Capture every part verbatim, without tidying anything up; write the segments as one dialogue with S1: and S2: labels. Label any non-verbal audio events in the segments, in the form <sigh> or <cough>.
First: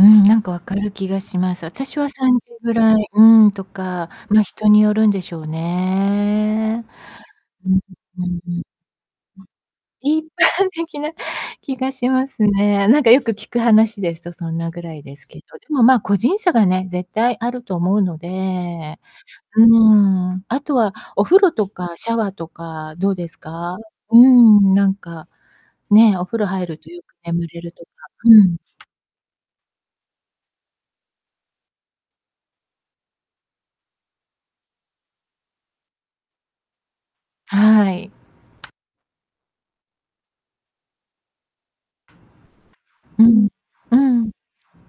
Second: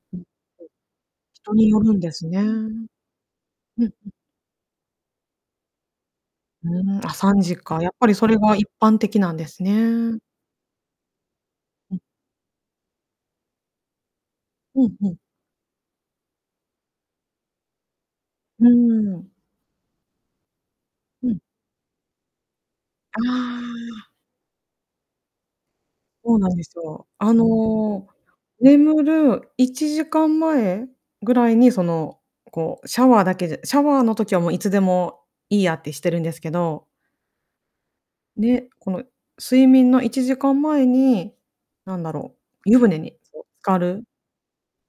S1: うん、な
S2: <unintelligible>
S1: んか分かる気がしま
S2: 人
S1: す。
S2: による
S1: 私
S2: ん
S1: は
S2: です
S1: 3
S2: ね。う
S1: 時ぐ
S2: ん
S1: らい、うん、と
S2: うん。
S1: か、ま、人によるんでしょう
S2: う
S1: ね。
S2: ん、あ、さんじ
S1: うん。
S2: か、やっぱり
S1: うん-
S2: そ
S1: う
S2: れ
S1: ん。う
S2: が
S1: ん。
S2: 一般的なんですね。
S1: 一般的な気が
S2: うん。
S1: しますね。なんかよく聞く話ですとそんなぐ
S2: う
S1: ら
S2: ん
S1: い
S2: う
S1: で
S2: ん。
S1: すけど。でも、まあ、個人差がね、絶対あると思うの
S2: うー
S1: で、
S2: ん。
S1: うん、あとはお
S2: う
S1: 風
S2: ん。
S1: 呂とかシャワーとかどう
S2: あ
S1: ですか？
S2: あ。
S1: うん、なんか、ねえ、お
S2: そう
S1: 風呂
S2: なんで
S1: 入
S2: す
S1: るとよ
S2: よ。
S1: く
S2: あ
S1: 眠れるとか、
S2: の、
S1: うん。
S2: 眠るいちじかんまえぐらいに、その、こう、シャワーだけでシャワーの時はもう、いつでもいいやってしてるんですけど。
S1: はい。
S2: で、この睡眠のいちじかんまえに、なんだろう、湯船に
S1: う
S2: こう
S1: ん、
S2: 浸か
S1: う
S2: る。
S1: ん。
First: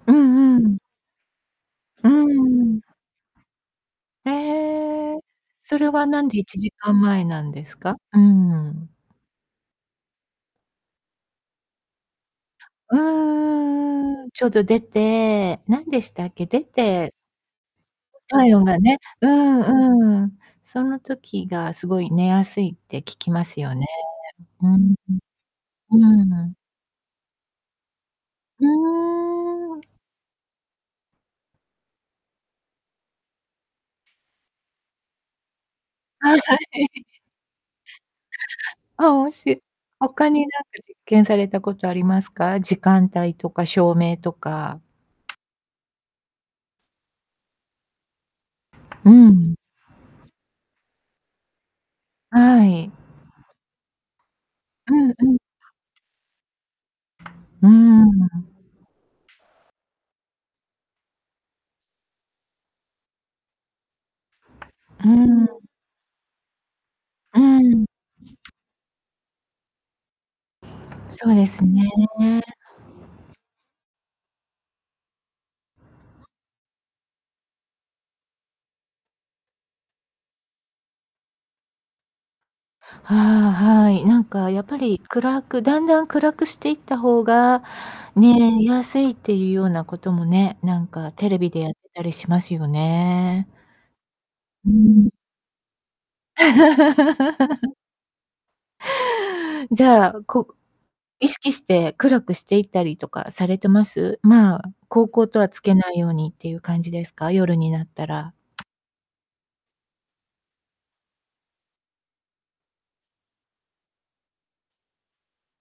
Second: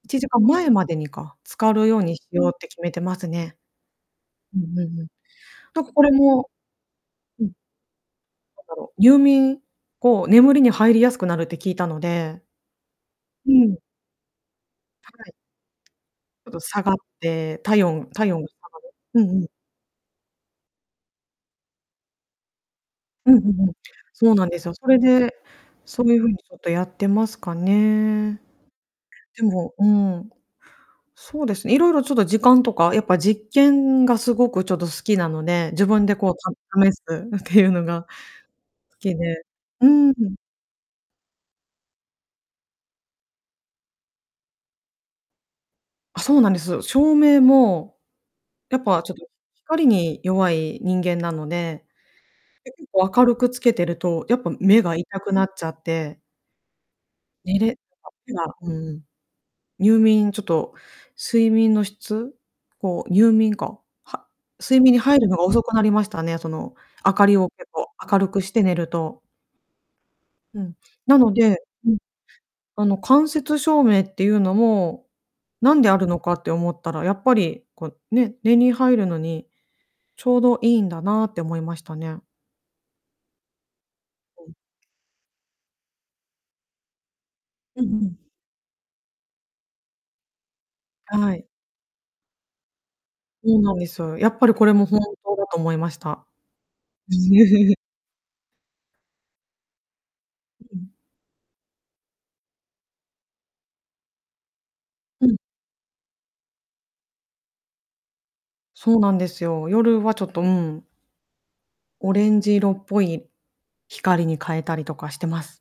S2: い
S1: う
S2: ちじかん
S1: ん-う
S2: まえ
S1: ん。
S2: までにか、浸かるよう
S1: う
S2: にしようって
S1: ん。
S2: 決めてますね。
S1: え
S2: うん-うん-うん。
S1: え。そ
S2: なん
S1: れ
S2: かこ
S1: は
S2: れ
S1: なんでい
S2: も
S1: ちじかんまえな
S2: う
S1: ん
S2: ん。
S1: ですか？うー
S2: なんだ
S1: ん。
S2: ろう、入眠、こう、眠りに入りやすくなるって聞いたので。
S1: うん
S2: うん。
S1: うんうん、ちょっと出
S2: はい。
S1: て何でしたっけ、
S2: ちょっと
S1: 出
S2: 下がっ
S1: て
S2: て、体温-体温が
S1: 体
S2: 下
S1: 温が
S2: がる、
S1: ね、
S2: う
S1: う
S2: ん-うん。
S1: ん、うん。その時がすごい寝やすいって聞き
S2: うんう
S1: ます
S2: んうん。
S1: よね。
S2: そうなんで
S1: う
S2: すよ、そ
S1: ん。
S2: れで、
S1: う
S2: そういう
S1: ん。
S2: 風にち
S1: うーん。
S2: ょっとやってますかね。
S1: う
S2: でも、
S1: ー
S2: う
S1: ん。
S2: ん。そうですね、いろいろちょっと時間とか、やっぱ、実験がすごくちょっと好きなので、自分でこう、
S1: はい
S2: た-
S1: はいは
S2: 試す
S1: い。
S2: っていうのが。
S1: <unintelligible>
S2: 好
S1: お
S2: き
S1: も
S2: で
S1: し
S2: う
S1: 他
S2: ん。
S1: に何か実験されたことありますか？時間帯とか照明とか。
S2: あ、そうなんです。照明も、やっぱ
S1: う
S2: ちょっとひ
S1: ん。
S2: 光に弱い人間なので。
S1: はい。
S2: 明るくつけてると、やっぱ目
S1: う
S2: が
S1: ん、
S2: 痛
S1: う
S2: く
S1: ん。
S2: なっちゃって寝
S1: うー
S2: れ、
S1: ん。
S2: <unintelligible> うん。入眠ちょっと睡眠の質、こう、入眠か、は睡眠に
S1: うー
S2: 入るのが
S1: ん。
S2: 遅くなりましたね、その、明かり
S1: う
S2: を結
S1: ん。
S2: 構明るくして寝ると。うん、な
S1: そ
S2: の
S1: うです
S2: で、
S1: ね。
S2: うん。あの、間接照明っていうのも、何であるのかって思ったら、やっぱり、こうね、寝に入るのに、ちょうどいいんだなって思いましたね。
S1: ああ、はい。なんか、やっぱり暗く、だんだん暗くしていった方が
S2: うん-うん。
S1: ね、見やすいっていうようなこともね、なんか、テ
S2: は
S1: レ
S2: い。
S1: ビでやってたりしますよね。
S2: そうなんですよ。やっぱりこ
S1: うー
S2: れも本
S1: ん。
S2: 当だと思いました。
S1: <laughs>
S2: <chuckles>
S1: じゃあ、こう、
S2: うん。
S1: 意識して暗くしていったりとかされてます？まあ、煌
S2: う
S1: 々
S2: ん。
S1: とはつけないようにっていう感じですか？夜になったら。
S2: そうなんですよ。夜はちょっと、うん。オレンジ色っぽい光に変えたりとかしてます。